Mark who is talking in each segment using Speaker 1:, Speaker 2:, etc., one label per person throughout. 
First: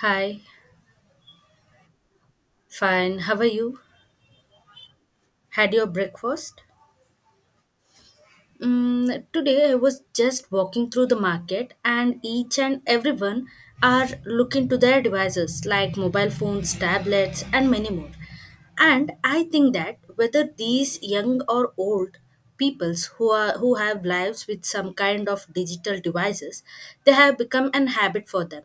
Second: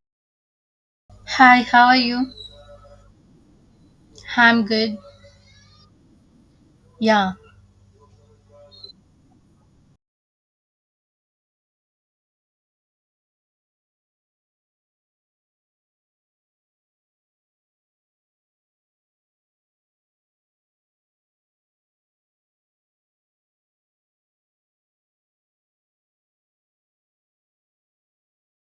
Speaker 1: Hi,
Speaker 2: Hi, how are you?
Speaker 1: fine. How are you?
Speaker 2: I'm good.
Speaker 1: Had your breakfast?
Speaker 2: Yeah,
Speaker 1: Today I was just walking through the market, and each and everyone are looking to their devices like mobile phones, tablets and many more. And I think that whether these young or old peoples who have lives with some kind of digital devices, they have become an habit for them.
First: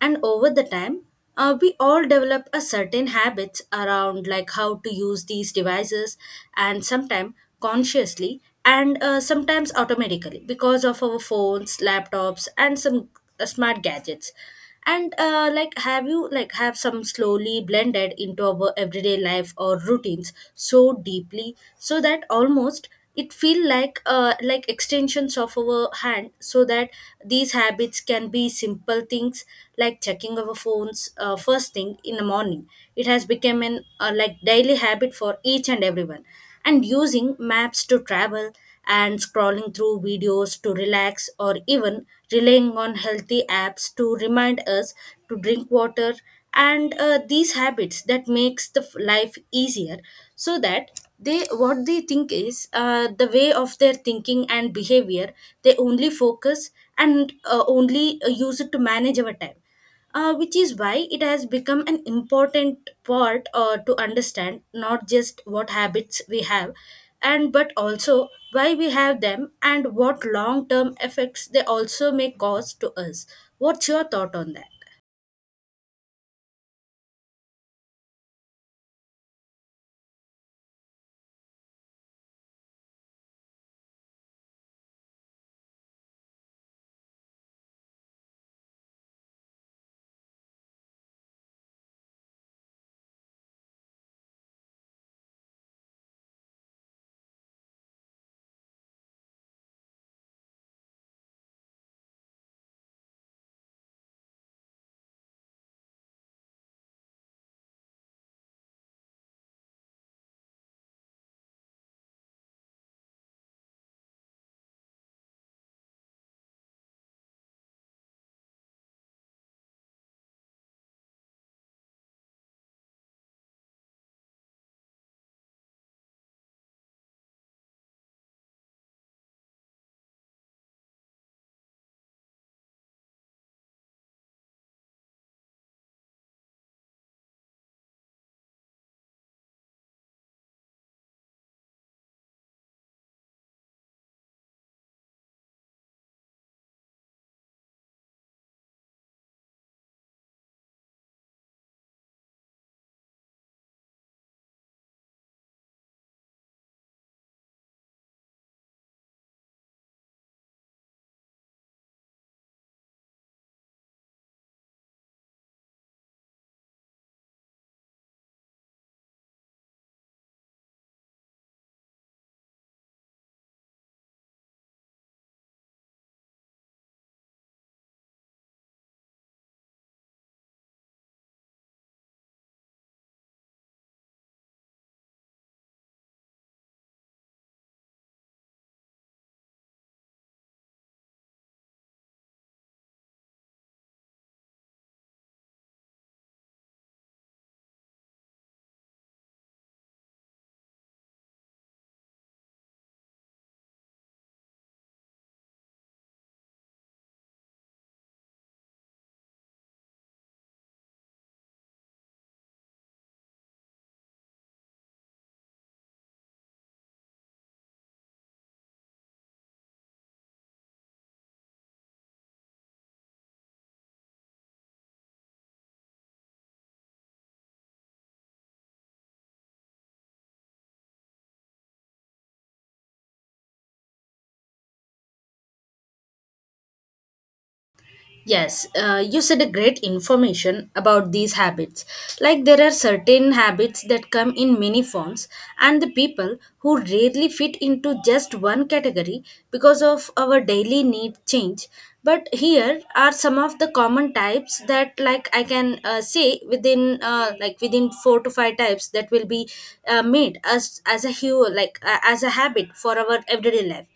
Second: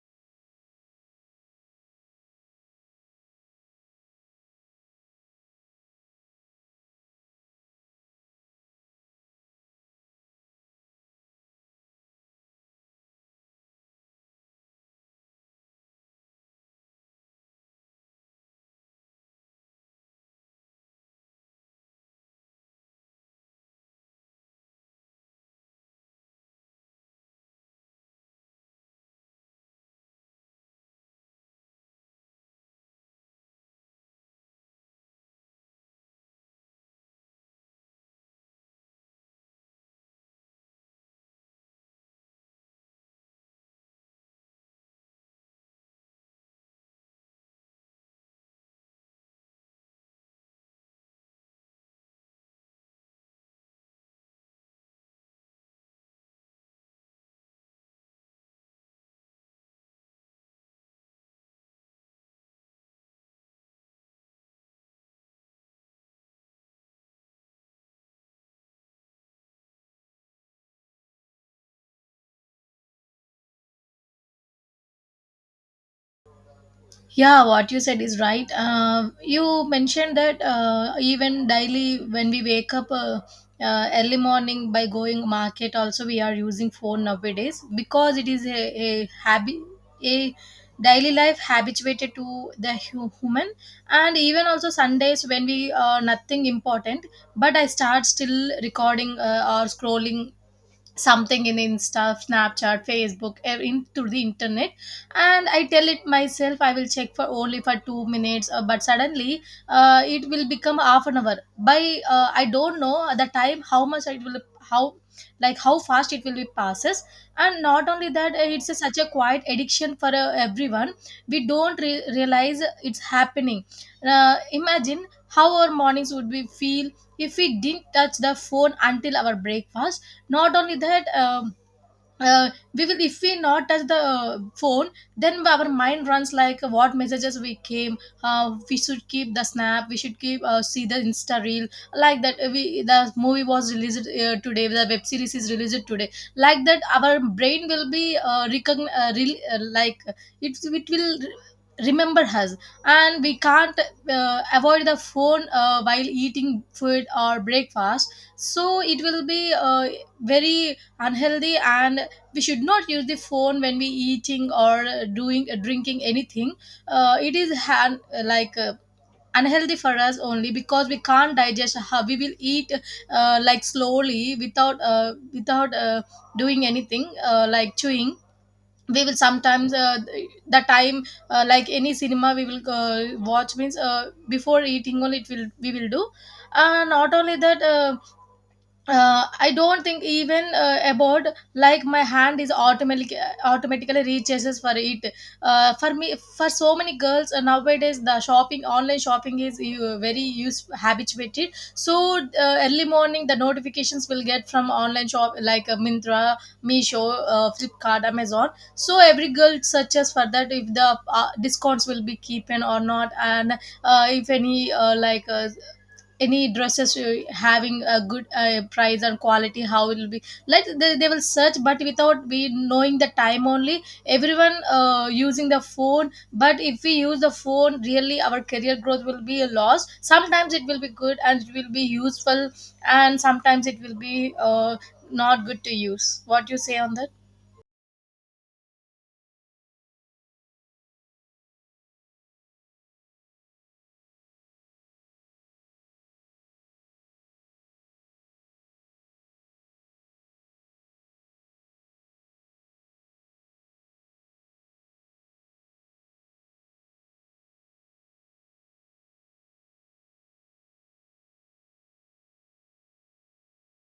Speaker 1: And over the time, we all develop a certain habits around like how to use these devices, and sometimes consciously and sometimes automatically because of our phones, laptops and some smart gadgets, and like have you like have some slowly blended into our everyday life or routines so deeply so that almost it feel like extensions of our hand, so that these habits can be simple things like checking our phones first thing in the morning. It has become an like daily habit for each and everyone, and using maps to travel, and scrolling through videos to relax, or even relying on healthy apps to remind us to drink water. And these habits that makes the life easier, so that they, what they think is, the way of their thinking and behavior, they only focus and only use it to manage our time, which is why it has become an important part to understand not just what habits we have, and but also why we have them and what long term effects they also may cause to us. What's your thought on that?
Speaker 2: yeah, what you said is right. You mentioned that even daily when we wake up early morning by going market, also we are using phone nowadays because it is a habit, a daily life habituated to the human, and even also sundays when we are nothing important, but I start still recording or scrolling something in insta snapchat facebook into the internet. And I tell it myself I will check for only for 2 minutes, but suddenly it will become half an hour by, I don't know at the time how much it will, how, like how fast it will be passes. And not only that, it's such a quiet addiction for everyone. We don't realize it's happening. Imagine how our mornings would be feel if we didn't touch the phone until our breakfast. Not only that, we will if we not touch the phone, then our mind runs like, what messages we came, we should keep the snap, we should keep see the insta reel. Like that, we the movie was released, today the web series is released today. Like that, our brain will be like it will remember us. And we can't avoid the phone while eating food or breakfast, so it will be very unhealthy. And we should not use the phone when we eating, or doing drinking anything. It is like unhealthy for us, only because we can't digest, how we will eat like slowly without doing anything, like chewing. We will sometimes, the time, like any cinema we will watch means before eating only it will we will do. And not only that, I don't think even about, like my hand is automatically reaches for it. For me, for so many girls nowadays, the shopping online shopping is very use habituated. So early morning, the notifications will get from online shop like Mintra, Meesho, Flipkart, Amazon. So every girl searches for that if the discounts will be keeping or not, and if any any dresses having a good price and quality, how it will be, like they will search. But without we knowing the time only, everyone using the phone. But if we use the phone really, our career growth will be a loss. Sometimes it will be good and it will be useful, and sometimes it will be not good to use. What you say on that?
Speaker 1: Yes, you said a great information about these habits. Like there are certain habits that come in many forms, and the people who rarely fit into just one category because of our daily need change. But here are some of the common types that, like I can say, within like within four to five types that will be made as a hue like as a habit for our everyday life.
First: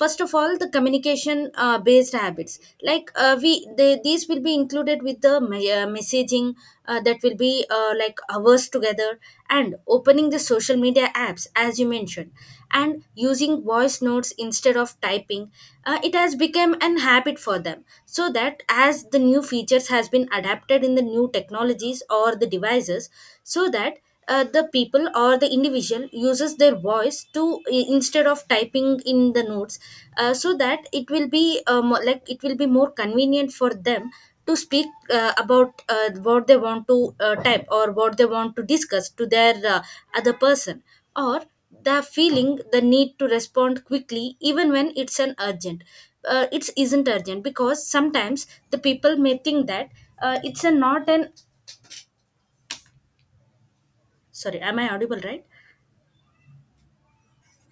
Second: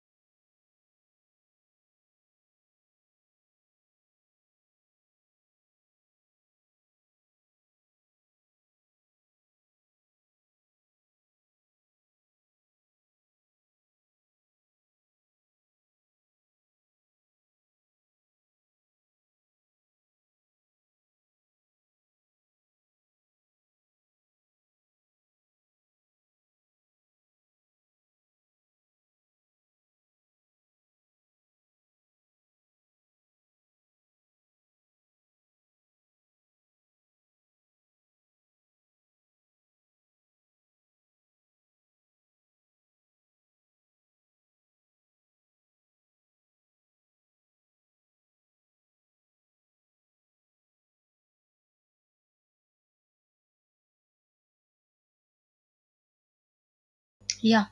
Speaker 1: First of all, the communication based habits, like these will be included with the messaging that will be like hours together, and opening the social media apps as you mentioned, and using voice notes instead of typing. It has become an habit for them, so that as the new features has been adapted in the new technologies or the devices, so that the people or the individual uses their voice to instead of typing in the notes, so that it will be more convenient for them to speak about what they want to type, or what they want to discuss to their other person. Or the feeling the need to respond quickly even when it's an urgent, it isn't urgent, because sometimes the people may think that it's a not an, sorry, am I audible right?
Speaker 2: Yeah.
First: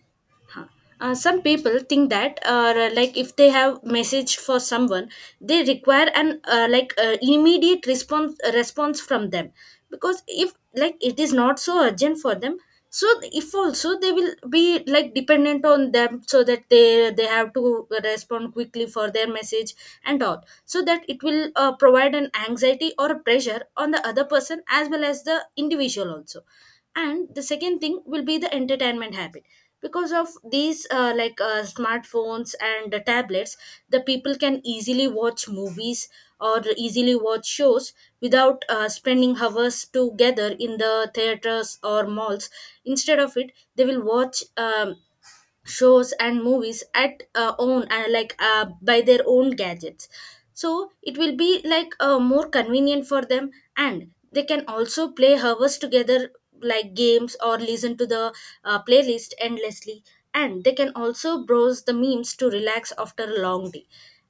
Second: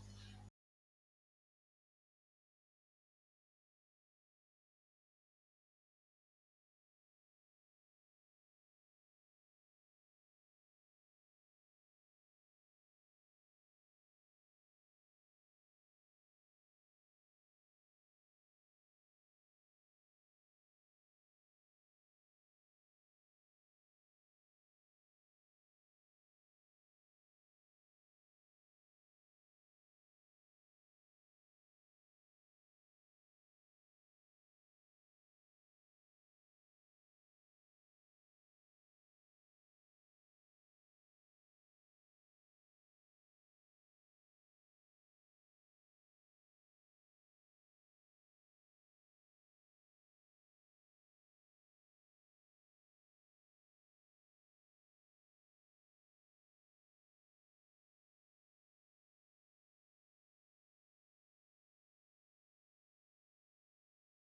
Speaker 1: Huh. Some people think that like if they have message for someone, they require an like immediate response from them. Because if like it is not so urgent for them, so if also they will be like dependent on them, so that they have to respond quickly for their message and all, so that it will provide an anxiety or a pressure on the other person as well as the individual also. And the second thing will be the entertainment habit. Because of these like smartphones and the tablets, the people can easily watch movies or easily watch shows without spending hours together in the theaters or malls. Instead of it, they will watch shows and movies at own like by their own gadgets, so it will be like more convenient for them, and they can also play hours together like games, or listen to the playlist endlessly, and they can also browse the memes to relax after a long day.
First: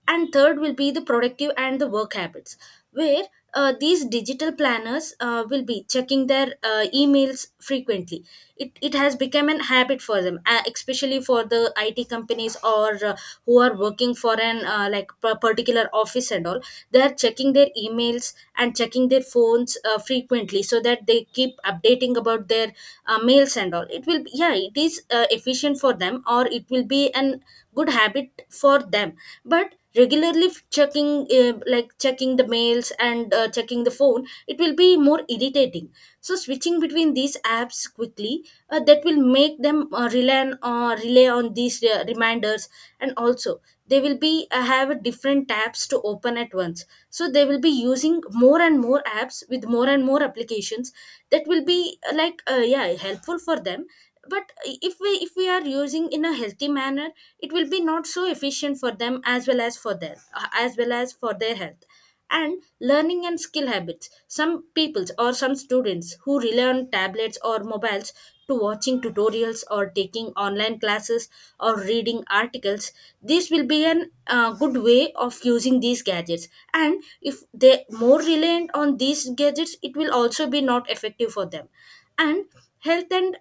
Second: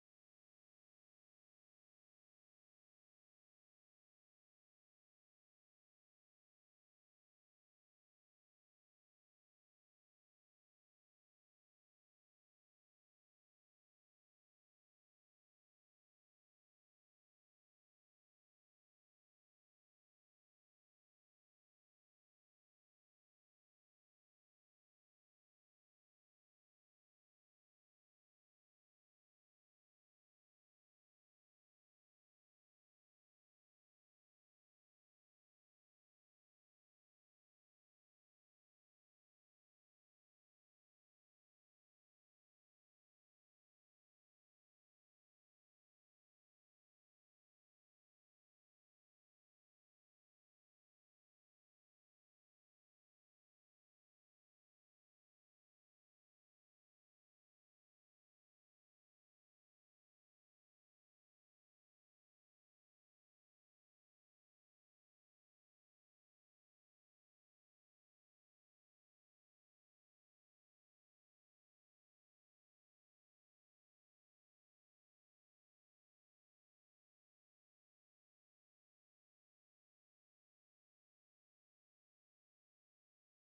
Speaker 1: And third will be the productive and the work habits, where these digital planners will be checking their emails frequently. It has become an habit for them, especially for the IT companies or who are working for an like particular office and all. They are checking their emails and checking their phones frequently, so that they keep updating about their mails, and all it will be, yeah, it is efficient for them, or it will be an good habit for them. But regularly checking, like checking the mails and checking the phone, it will be more irritating. So switching between these apps quickly, that will make them rely on these reminders. And also, they will be have different tabs to open at once, so they will be using more and more apps with more and more applications, that will be like yeah, helpful for them. But if we are using in a healthy manner, it will be not so efficient for them as well as for their health. And learning and skill habits, some peoples or some students who rely on tablets or mobiles to watching tutorials or taking online classes or reading articles, this will be an good way of using these gadgets. And if they more reliant on these gadgets, it will also be not effective for them. And health and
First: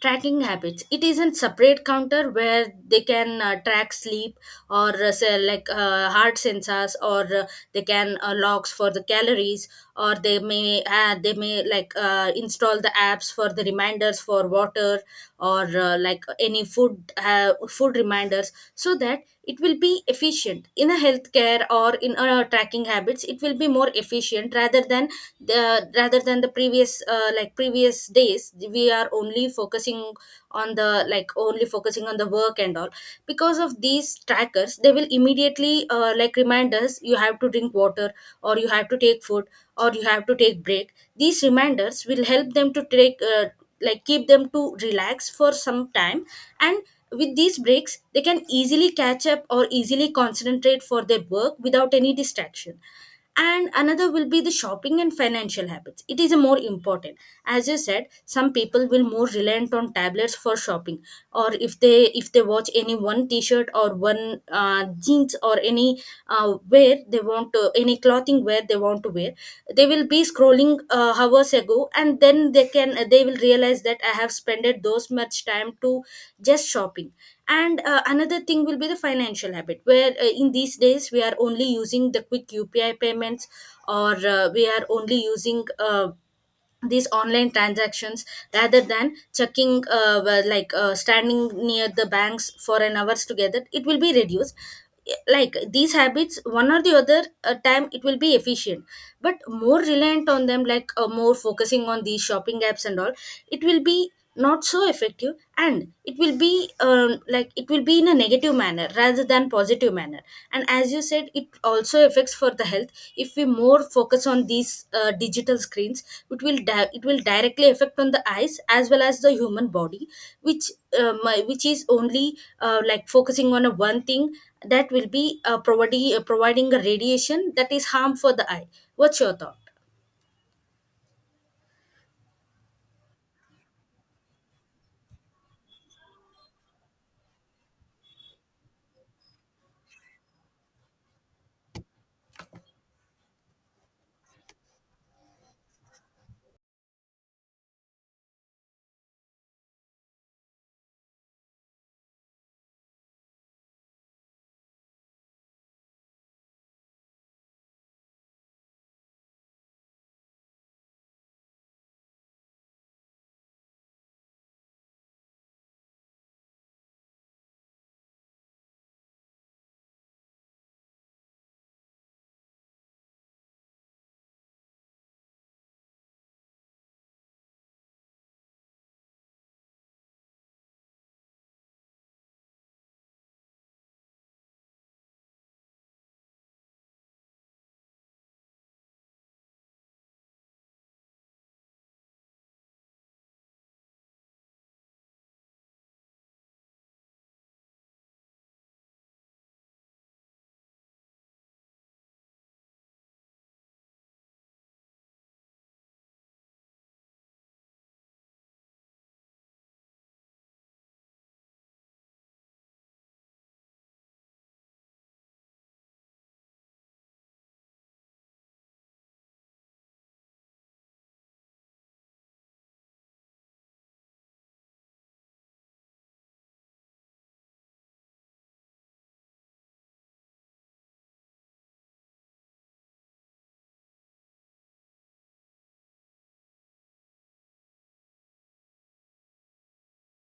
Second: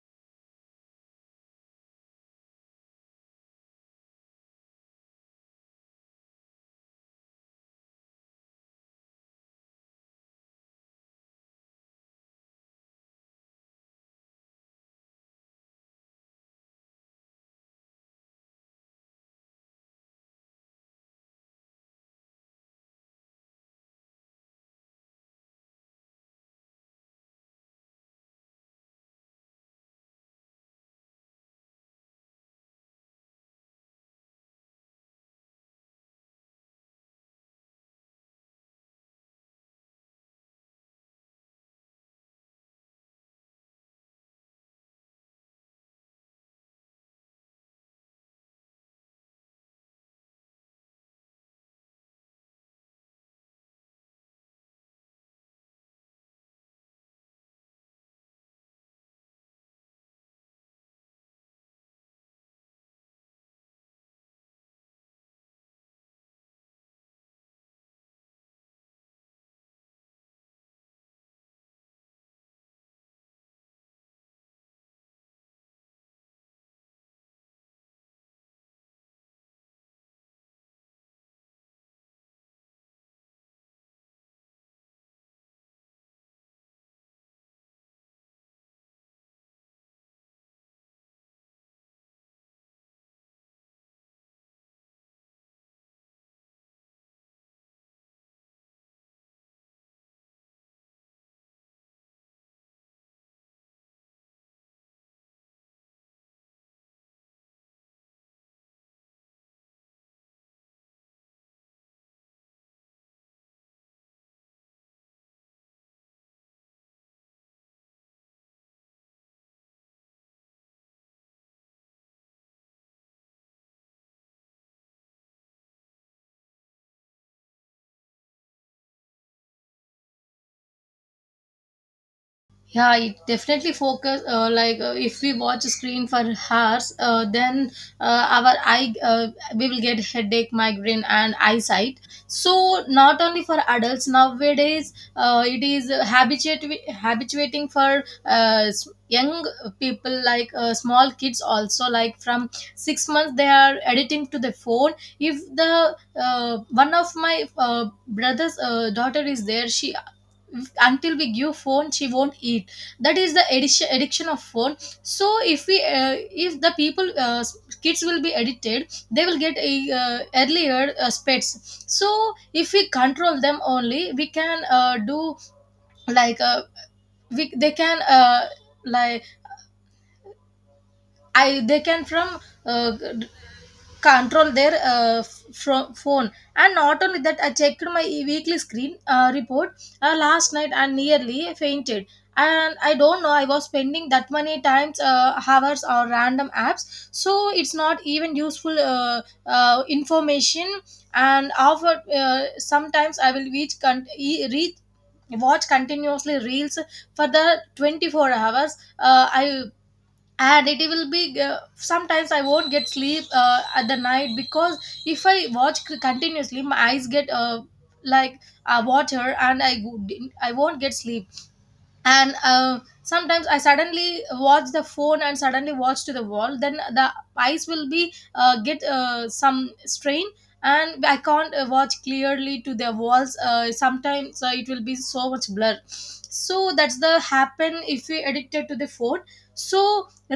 Speaker 1: tracking habits, it isn't separate counter where they can track sleep, or say, like heart sensors, or they can logs for the calories, or they may like install the apps for the reminders for water, or like any food, food reminders, so that it will be efficient in a healthcare or in a tracking habits. It will be more efficient rather than the previous, like previous days we are only focusing on the, like only focusing on the work and all. Because of these trackers, they will immediately like remind us, you have to drink water, or you have to take food, or you have to take break. These reminders will help them to take like keep them to relax for some time. And with these breaks they can easily catch up or easily concentrate for their work without any distraction. And another will be the shopping and financial habits. It is more important, as you said, some people will more reliant on tablets for shopping, or if they watch any one t-shirt or one jeans, or any wear they want to, any clothing wear they want to wear, they will be scrolling hours ago, and then they will realize that I have spent those much time to just shopping. And another thing will be the financial habit, where in these days we are only using the quick UPI payments, or we are only using these online transactions, rather than checking, well, like standing near the banks for an hours together. It will be reduced, like these habits one or the other time it will be efficient. But more reliant on them, like more focusing on these shopping apps and all, it will be not so effective, and it will be in a negative manner rather than positive manner. And as you said, it also affects for the health. If we more focus on these digital screens, it will directly affect on the eyes as well as the human body, which is only like focusing on a one thing, that will be providing a radiation that is harm for the eye. What's your thought?
Speaker 2: Yeah, it definitely focus, if we watch a screen for hours, then our eye, we will get headache, migraine and eyesight. So not only for adults nowadays, it is habituate, habituating for young people like small kids also, like from 6 months they are editing to the phone. If the one of my brother's daughter is there, she, until we give phone she won't eat. That is the addiction of phone. So if we if the people kids will be addicted, they will get a earlier pets. So if we control them only we can do, like they can like, I they can from uh, control their phone. And not only that, I checked my weekly screen report last night, and nearly fainted. And I don't know I was spending that many times hours on random apps, so it's not even useful, information. And after, sometimes I will reach con- e- read watch continuously reels for the 24 hours. I And it will be, sometimes I won't get sleep at the night, because if I watch continuously my eyes get like water, and I won't get sleep. And sometimes I suddenly watch the phone and suddenly watch to the wall, then the eyes will be get some strain. And I can't watch clearly to the walls sometimes, it will be so much blur. So that's the happen if we addicted to the phone. So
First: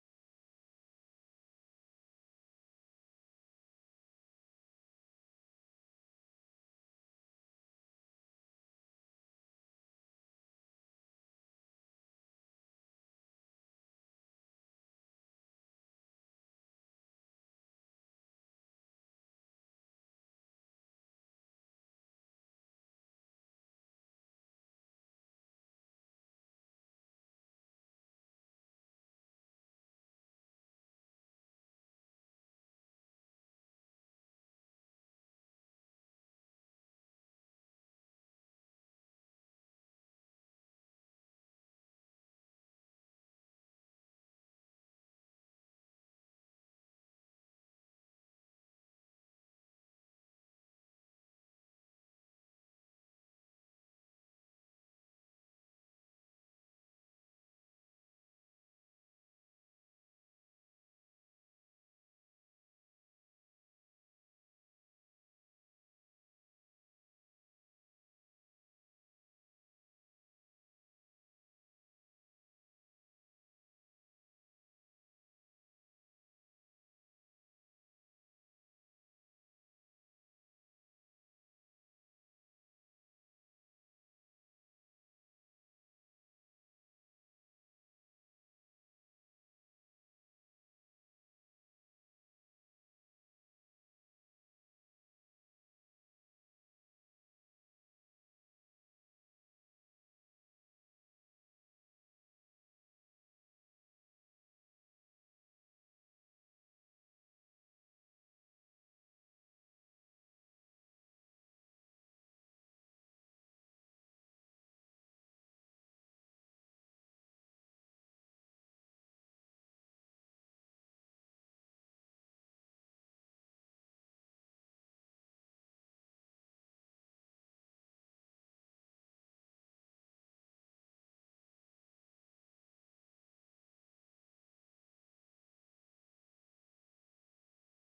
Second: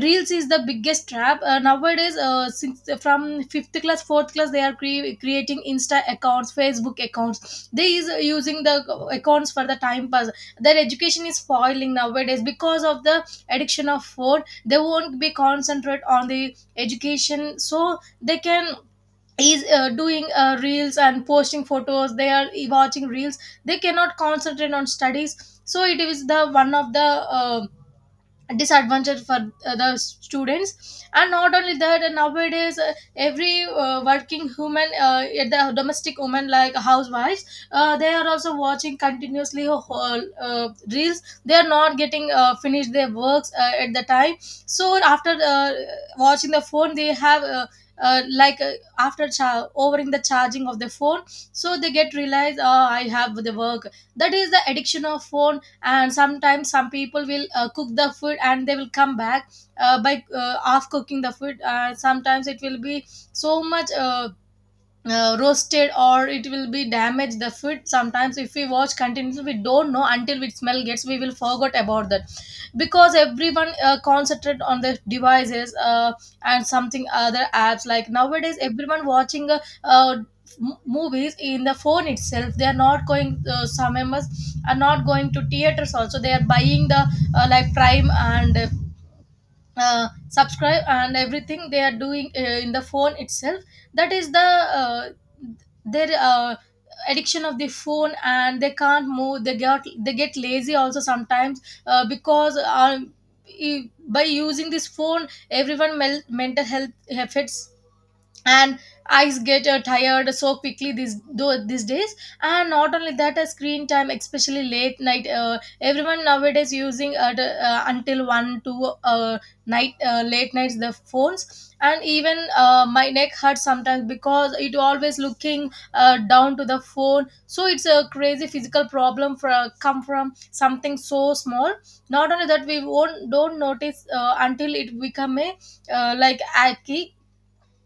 Speaker 2: reels is the biggest trap nowadays, since from fifth class, fourth class, they are creating insta accounts, facebook accounts, they is using the accounts for the time pass. Their education is spoiling nowadays because of the addiction of phone, they won't be concentrate on the education, so they can is doing reels and posting photos, they are watching reels, they cannot concentrate on studies. So it is the one of the uh, disadvantage for the students. And not only that, nowadays every working human at the domestic woman like housewives, they are also watching continuously a whole reels, they are not getting finished their works at the time. So after watching the phone they have uh, like uh, after overing the charging of the phone, so they get realized, oh I have the work. That is the addiction of phone. And sometimes some people will cook the food and they will come back by off cooking the food, sometimes it will be so much roasted, or it will be damaged the food. Sometimes if we watch continuously we don't know until we smell gets, we will forget about that, because everyone concentrate on their devices. And something other apps, like nowadays everyone watching uh, movies in the phone itself, they are not going, some members are not going to theaters also, they are buying the like prime and subscribe and everything they are doing in the phone itself. That is the uh, their addiction of the phone. And they can't move, they get lazy also sometimes, because by using this phone, everyone mental health affects, and eyes get tired so quickly these though these days. And not only that, screen time especially late night, everyone nowadays using until 1 2 night, late nights the phones. And even my neck hurts sometimes, because it always looking down to the phone. So it's a crazy physical problem for come from something so small. Not only that, we won't don't notice until it become a like achy.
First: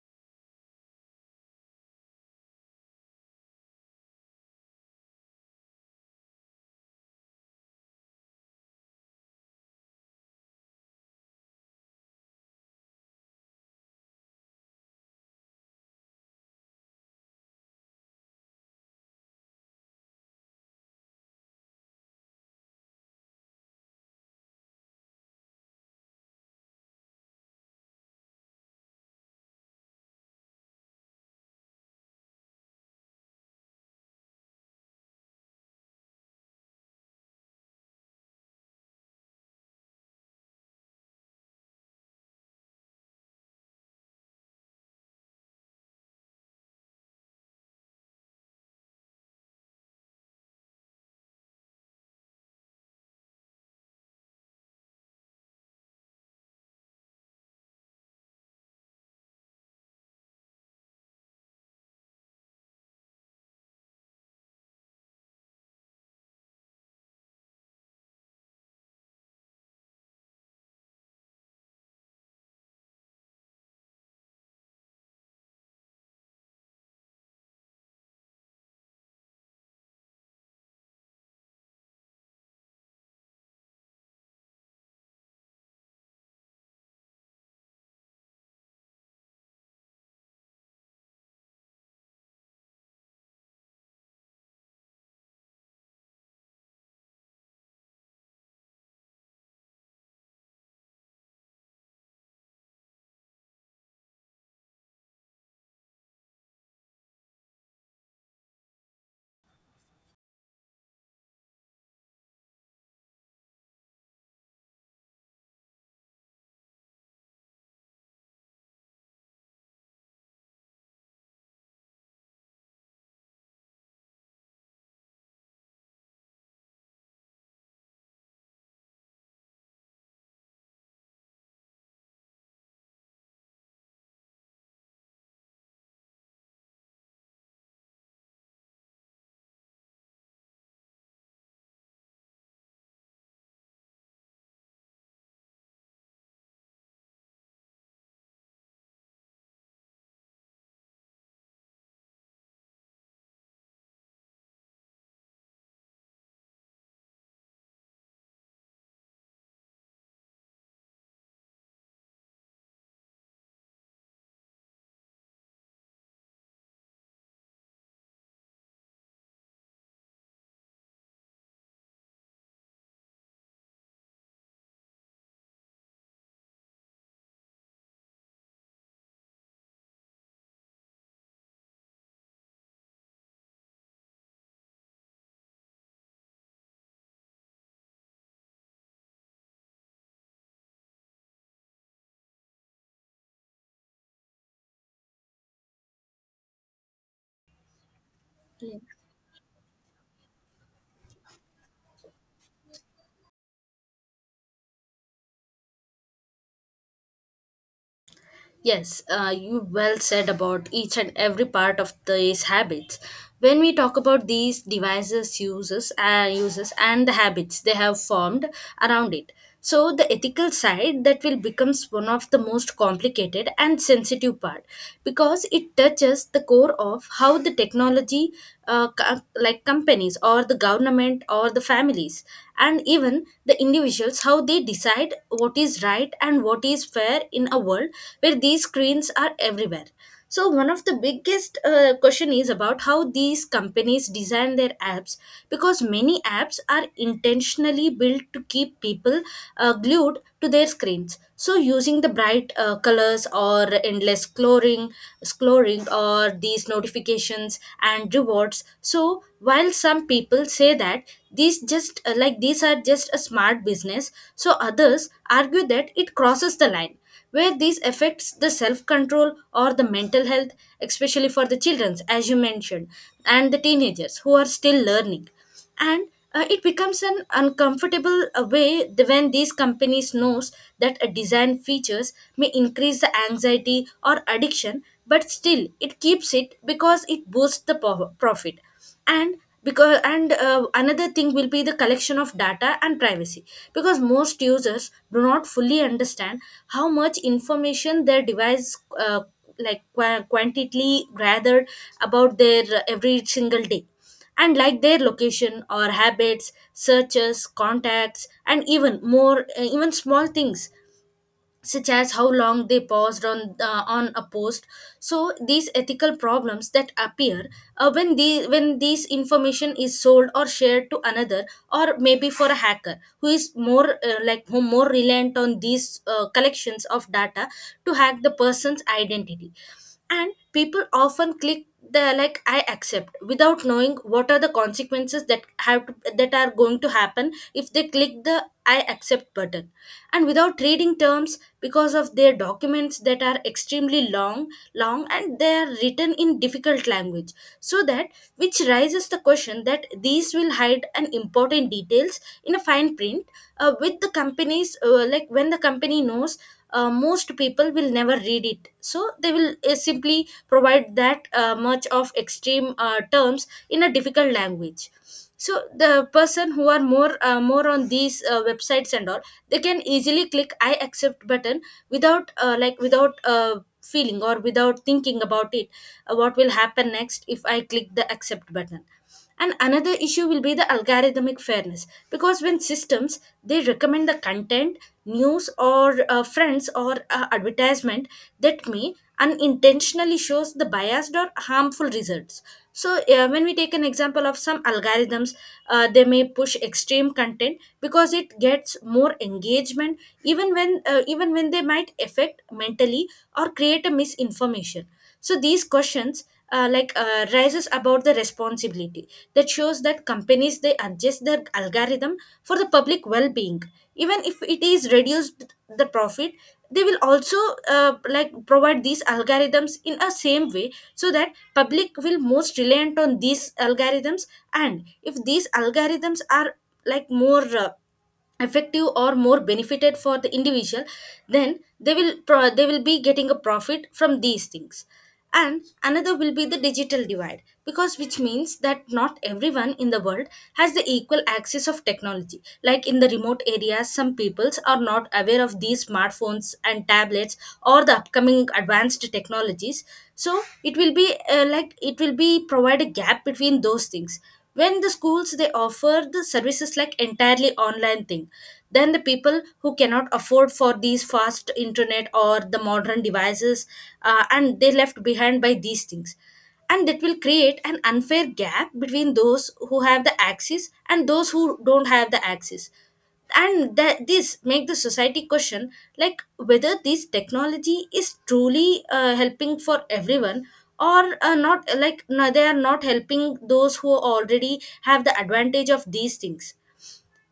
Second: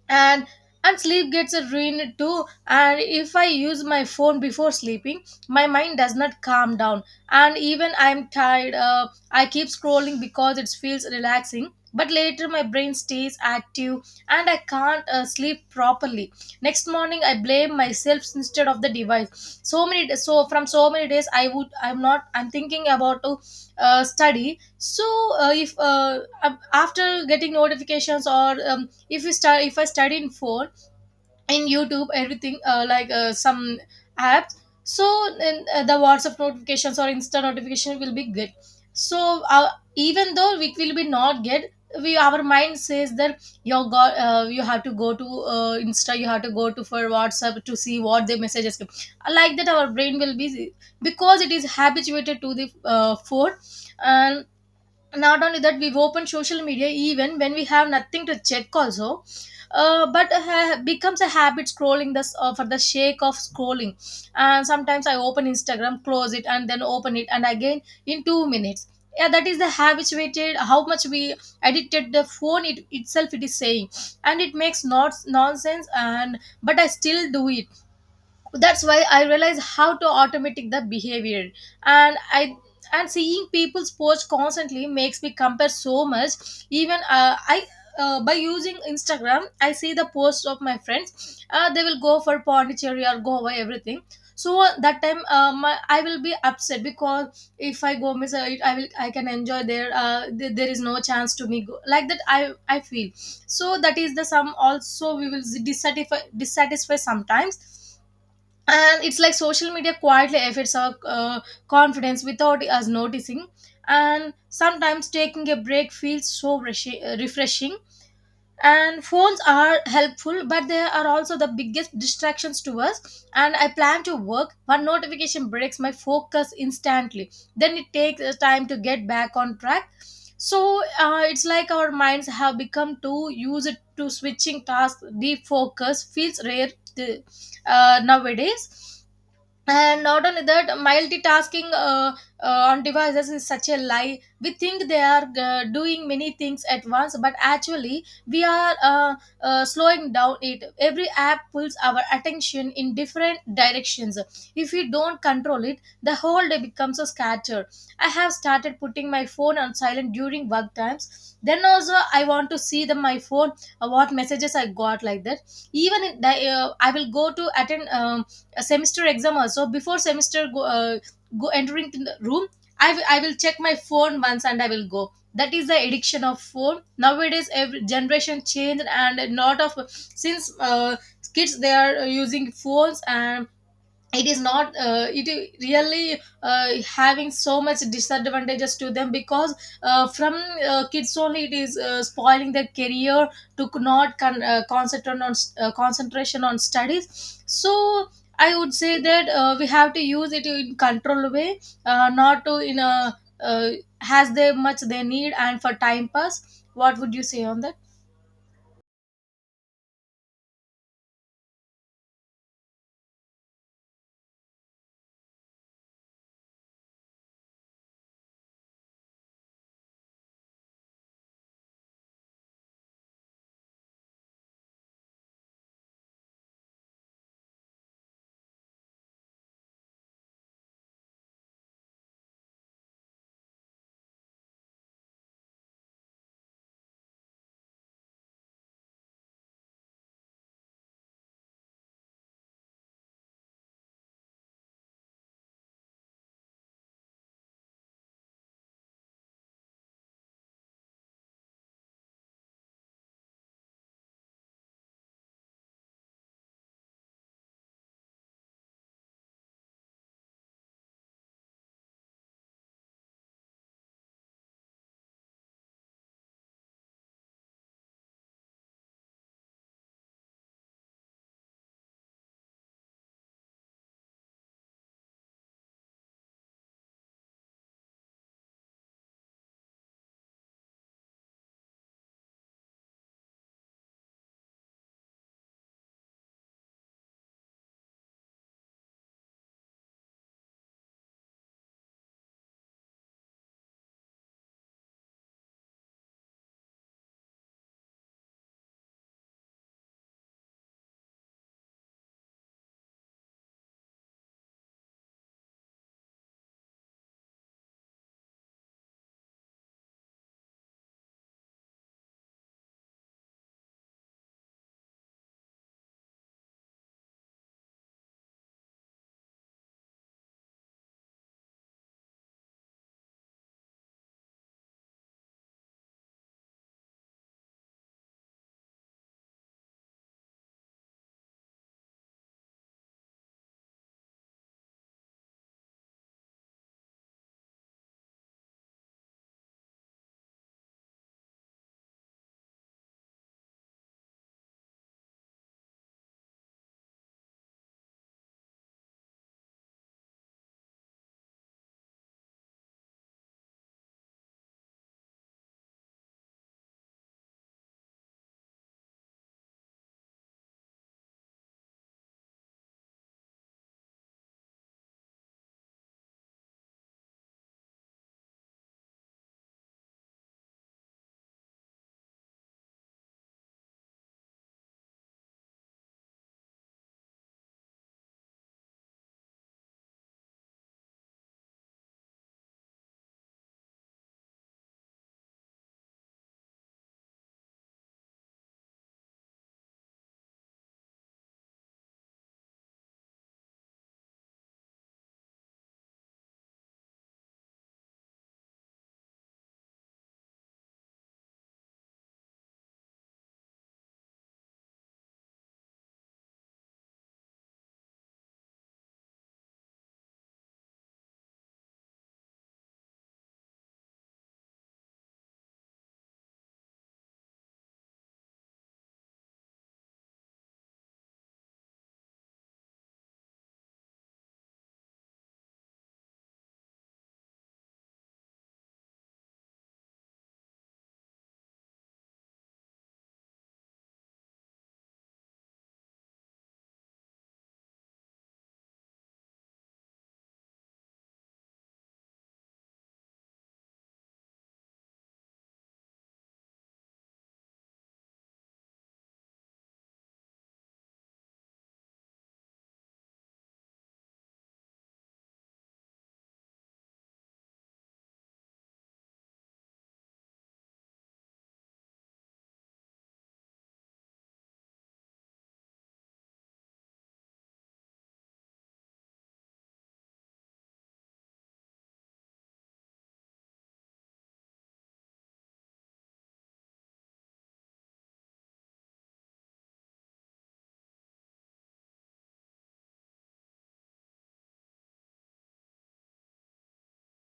Speaker 2: and and sleep gets ruined too. And if I use my phone before sleeping my mind does not calm down, and even I'm tired, I keep scrolling because it feels relaxing, but later my brain stays active and I can't sleep properly. Next morning I blame myself instead of the device. So many, so from so many days I would I'm not I'm thinking about to study. So if af- after getting notifications, or if you start if I study in phone, in youtube everything, some apps, so then, the whatsapp notifications or insta notification will be good. So even though we will be not get, we our mind says that, you got, you have to go to insta, you have to go to for whatsapp to see what the messages come. Like that our brain will be, because it is habituated to the phone. And not only that, we've opened social media even when we have nothing to check also, but becomes a habit scrolling this for the sake of scrolling. And sometimes I open instagram, close it, and then open it and again in 2 minutes. Yeah, that is the habituated, how much we edited the phone, itself it is saying. And it makes not nonsense, and but I still do it. That's why I realize how to automatic the behavior. And i, and seeing people's posts constantly makes me compare so much. Even I by using instagram I see the posts of my friends, they will go for pondicherry or goa everything. So that time, I will be upset, because if I go miss it, I will I can enjoy there, there is no chance to me go. Like that I feel. So that is the sum also we will dissatisfy sometimes. And it's like social media quietly affects our confidence without us noticing. And sometimes taking a break feels so refreshing. And phones are helpful, but they are also the biggest distractions to us, and I plan to work. One notification breaks my focus instantly, then it takes time to get back on track. So it's like our minds have become too used to switching tasks. Deep focus feels rare th- nowadays. And not only that, multitasking on devices is such a lie. We think they are doing many things at once, but actually we are slowing down it. Every app pulls our attention in different directions. If we don't control it, the whole day becomes a scatter. I have started putting my phone on silent during work times, then also I want to see the my phone, what messages I got, like that. Even I will go to attend a semester exam also. Before semester go entering the room, I will check my phone once and I will go. That is the addiction of phone nowadays. Every generation changed, and a lot of, since kids, they are using phones. And it is not it really having so much disadvantages to them, because from kids only, it is spoiling their career to c- not con- concentrate on concentration on studies. So I would say that we have to use it in controlled way, not to in a uh, has they much they need and for time pass. What would you say on that?
Speaker 1: Yes, you well said about each and every part of these habits. When we talk about these devices, uses, and the habits they have formed around it, so the ethical side that will becomes one of the most complicated and sensitive part because it touches the core of how the technology, like companies or the government or the families, and even the individuals how they decide what is right and what is fair in a world where these screens are everywhere. So one of the biggest question is about how these companies design their apps, because many apps are intentionally built to keep people glued to their screens, so using the bright colors or endless scrolling or these notifications and rewards. So while some people say that these just like these are just a smart business, so others argue that it crosses the line where this affects the self control or the mental health, especially for the children, as you mentioned, and the teenagers who are still learning. And it becomes an uncomfortable way when these companies knows that a design features may increase the anxiety or addiction, but still it keeps it because it boosts the profit. And because and another thing will be the collection of data and privacy, because most users do not fully understand how much information their device like quantitatively gathered about their every single day, and like their location or habits, searches, contacts, and even more, even small things such as how long they paused on a post. So these ethical problems that appear when the when this information is sold or shared to another, or maybe for a hacker who is more like who more reliant on these collections of data to hack the person's identity. And people often click the like I accept without knowing what are the consequences that that are going to happen if they click the I accept button, and without reading terms because of their documents that are extremely long and they are written in difficult language. So that which raises the question that these will hide an important details in a fine print, with the companies, like when the company knows most people will never read it, so they will simply provide that much of extreme terms in a difficult language. So the person who are more more on these websites and all, they can easily click I accept button without like without feeling, or without thinking about it, what will happen next if I click the accept button. And another issue will be the algorithmic fairness, because when systems they recommend the content, news, or friends, or advertisement, that may unintentionally shows the biased or harmful results. So, when we take an example of some algorithms, they may push extreme content because it gets more engagement, even when they might affect mentally or create a misinformation. So these questions rises about the responsibility that shows that companies they adjust their algorithm for the public well-being, even if it is reduced the profit. They will also like provide these algorithms in a same way so that public will most reliant on these algorithms. And if these algorithms are like more effective or more benefited for the individual, then they will they will be getting a profit from these things. And another will be the digital divide, because which means that not everyone in the world has the equal access of technology, like in the remote areas some peoples are not aware of these smartphones and tablets or the upcoming advanced technologies. So it will be like it will be provide a gap between those things when the schools they offer the services like entirely online thing. Then the people who cannot afford for these fast internet or the modern devices, and they left behind by these things, and that will create an unfair gap between those who have the access and those who don't have the access. And that this make the society question, like whether this technology is truly helping for everyone, or not, like no, they are not helping those who already have the advantage of these things.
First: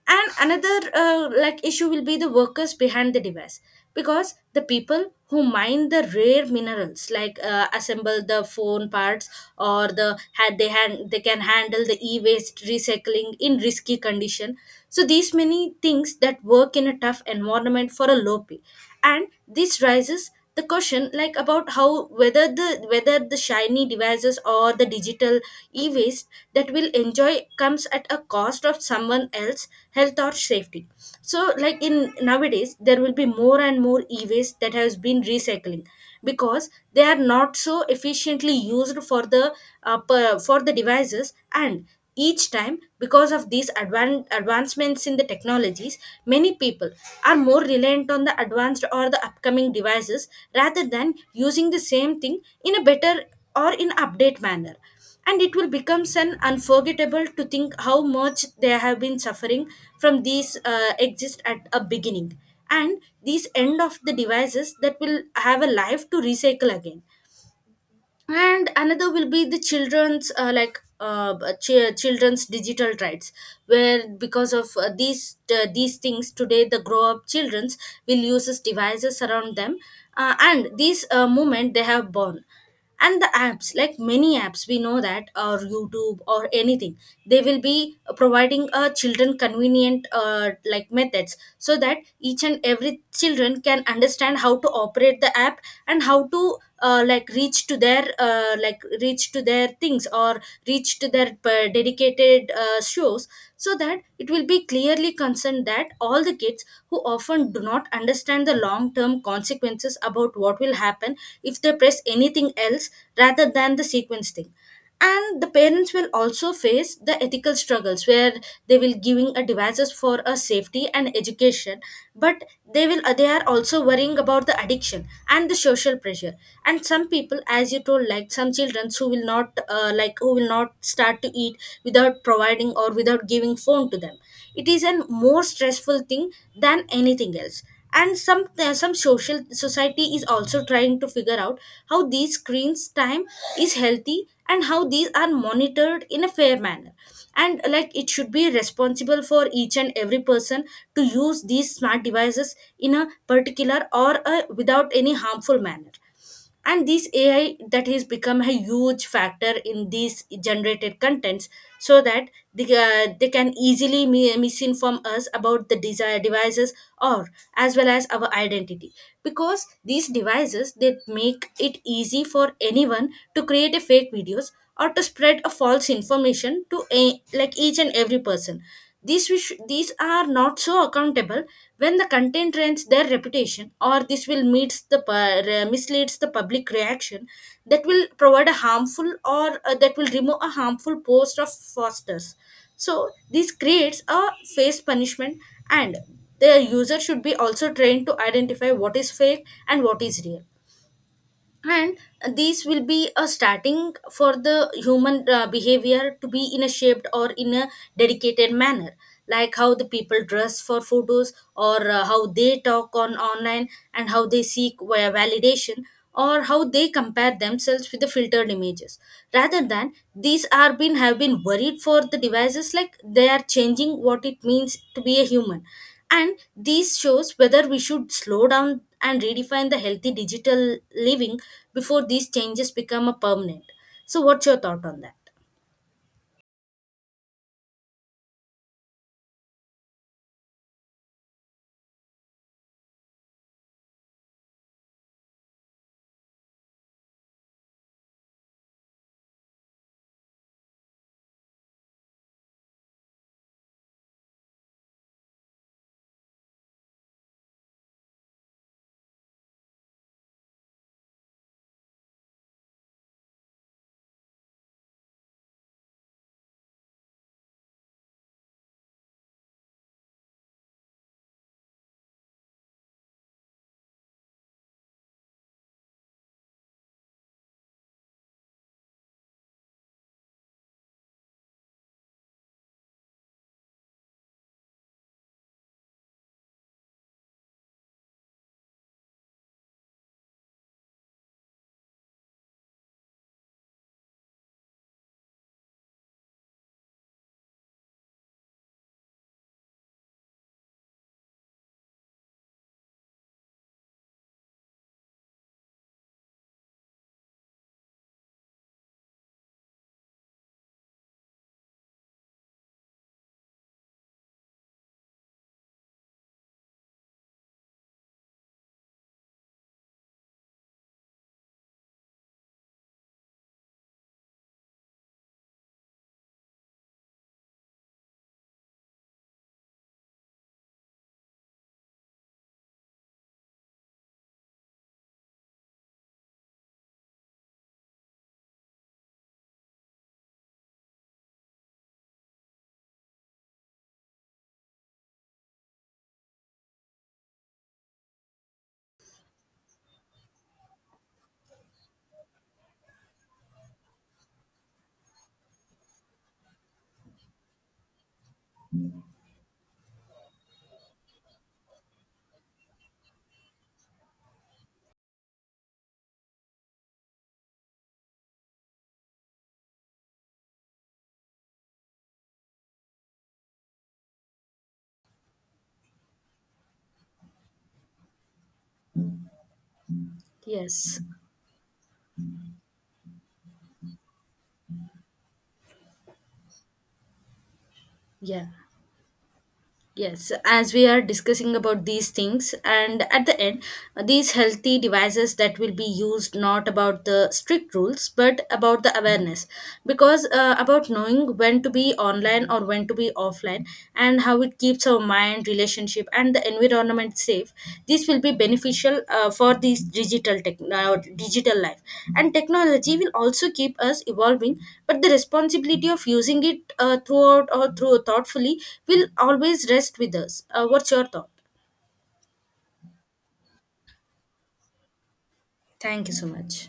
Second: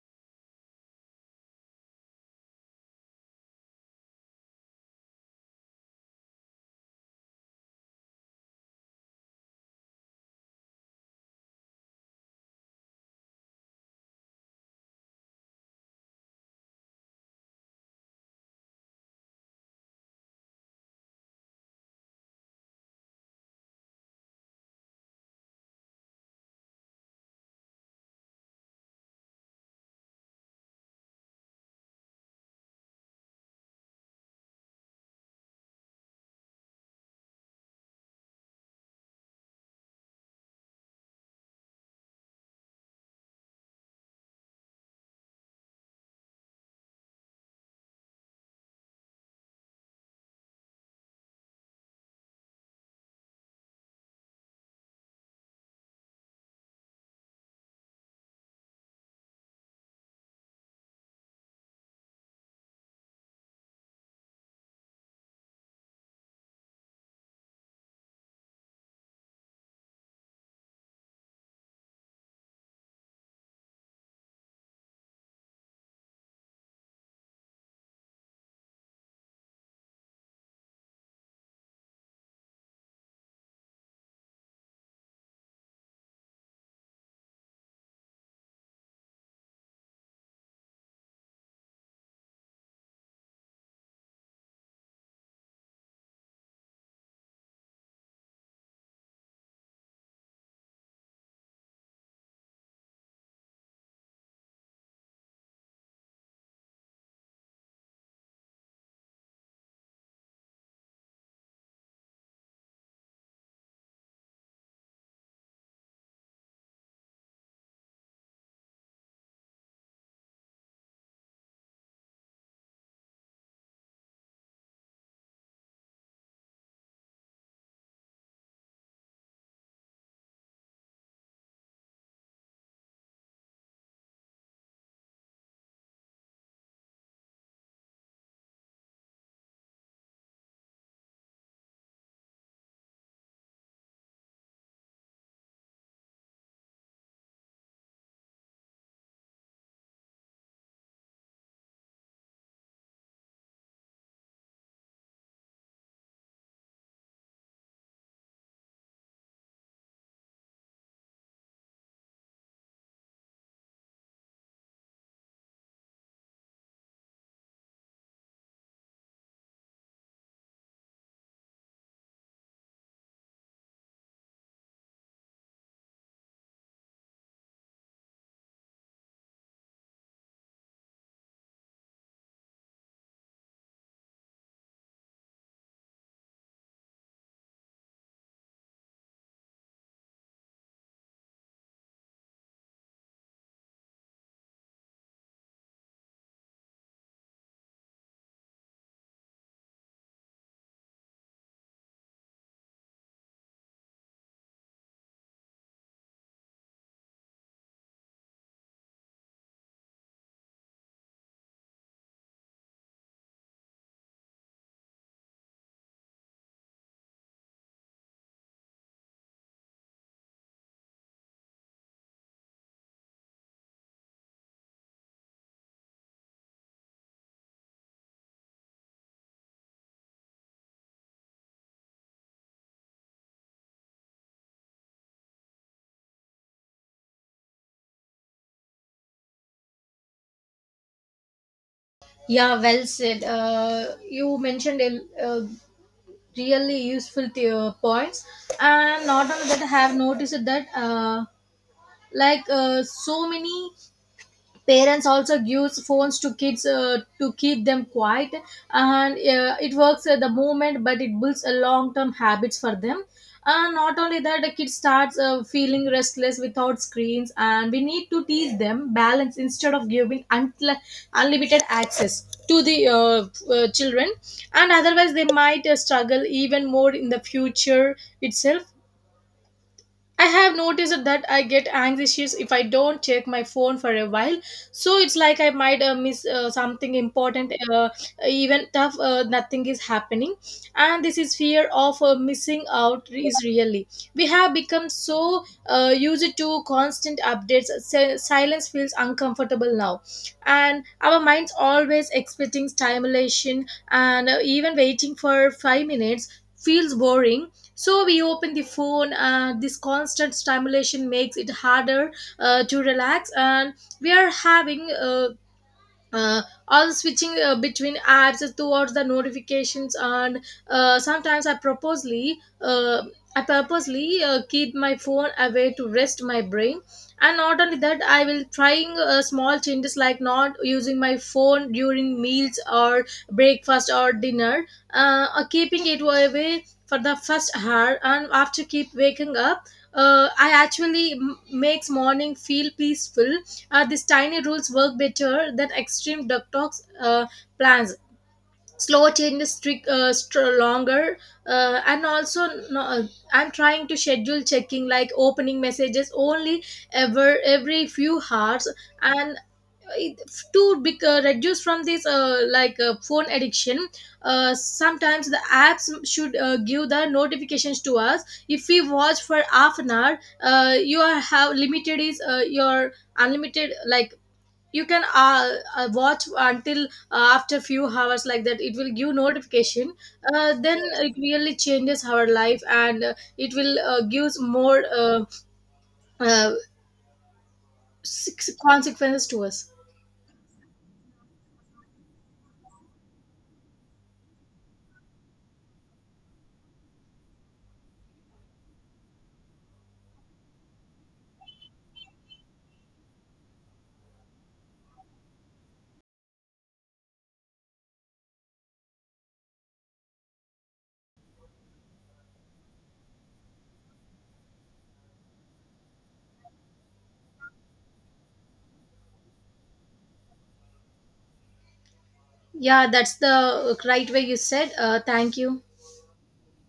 Speaker 1: And another like issue will be the workers behind the device, because the people who mine the rare minerals, like assemble the phone parts, or they can handle the e-waste recycling in risky condition. So these many things that work in a tough environment for a low pay, and this rises the question like about how, whether the, whether the shiny devices or the digital e-waste that we'll enjoy comes at a cost of someone else health or safety. So like in nowadays there will be more and more e-waste that has been recycling, because they are not so efficiently used for the for the devices. And each time, because of these advancements in the technologies, many people are more reliant on the advanced or the upcoming devices rather than using the same thing in a better or in update manner. And it will become an unforgettable to think how much they have been suffering from these exist at a beginning, and these end of the devices that will have a life to recycle again. And another will be the children's children's digital rights, where because of these things today the grow up children's will use these devices around them. And this movement they have born, and the apps, like many apps we know that, or YouTube or anything, they will be providing children convenient like methods, so that each and every children can understand how to operate the app, and how to like reach to their things, or reach to their dedicated shows. So that it will be clearly concerned that all the kids who often do not understand the long term consequences about what will happen if they press anything else rather than the sequence thing. And the parents will also face the ethical struggles, where they will giving a devices for a safety and education, but they will, they are also worrying about the addiction and the social pressure. And some people, as you told, like some children who will not like who will not start to eat without providing or without giving phone to them, it is a more stressful thing than anything else. And some social society is also trying to figure out how these screens time is healthy and how these are monitored in a fair manner. And like it should be responsible for each and every person to use these smart devices in a particular, or a, without any harmful manner. And this AI that has become a huge factor in these generated contents, so that they can easily misinform us about the desire devices, or as well as our identity, because these devices they make it easy for anyone to create a fake videos or to spread a false information to a, like each and every person. These, which these are not so accountable when the content rents their reputation, or this will meets the misleads the public reaction, that will provide a harmful, or that will remove a harmful post of fosters. So this creates a face punishment. And the user should be also trained to identify what is fake and what is real, and these will be a starting for the human behavior to be in a shaped or in a dedicated manner, like how the people dress for photos, or how they talk on online, and how they seek via validation, or how they compare themselves with the filtered images, rather than these are been have been worried for the devices, like they are changing what it means to be a human. And these shows whether we should slow down and redefine the healthy digital living before these changes become a permanent. So what's your thought on that?
Speaker 2: Yeah, well said. You mentioned a, uh, really useful points. And not only that, I have noticed that so many parents also gives phones to kids to keep them quiet. And it works at the moment, but it builds a long term habits for them. And not only that, the kid starts feeling restless without screens, and we need to teach them balance instead of giving unlimited access to the children. And otherwise they might struggle even more in the future itself. I have noticed that I get anxious if I don't check my phone for a while. So it's like I might miss something important, even tough, nothing is happening. And this is fear of missing out is really. We have become so used to constant updates. Silence feels uncomfortable now. And our minds always expecting stimulation, and even waiting for 5 minutes feels boring, so we open the phone. This constant stimulation makes it harder to relax, and we are having uh, all switching between apps towards the notifications. And sometimes I purposely keep my phone away to rest my brain. And not only that, I will trying small changes, like not using my phone during meals or breakfast or dinner, or keeping it away for the first hour and after keep waking up. I makes morning feel peaceful. These tiny rules work better than extreme detox plans. Slow changes strict, longer, and also no, I'm trying to schedule checking, like opening messages only ever every few hours, and it, to be, reduce from this phone addiction. Sometimes the apps should give the notifications to us. If we watch for half an hour, you are have limited is your unlimited, like you can watch until after few hours, like that it will give notification. Then
Speaker 1: Yes.
Speaker 2: it really changes our life, and it will gives more uh,
Speaker 1: Yeah.
Speaker 2: consequences to us.
Speaker 1: Yes, as we are discussing about these things, and at the end, these healthy devices that will be used not about the strict rules but about the awareness, because about knowing when to be online or when to be offline, and how it keeps our mind, relationship and the environment safe. This will be beneficial for this digital tech digital life. And technology will also keep us evolving, but the responsibility of using it throughout or through thoughtfully will always rest with us. What's your thought?
Speaker 2: Yeah, that's the right way you said. Thank you.
Speaker 1: Thank you so much.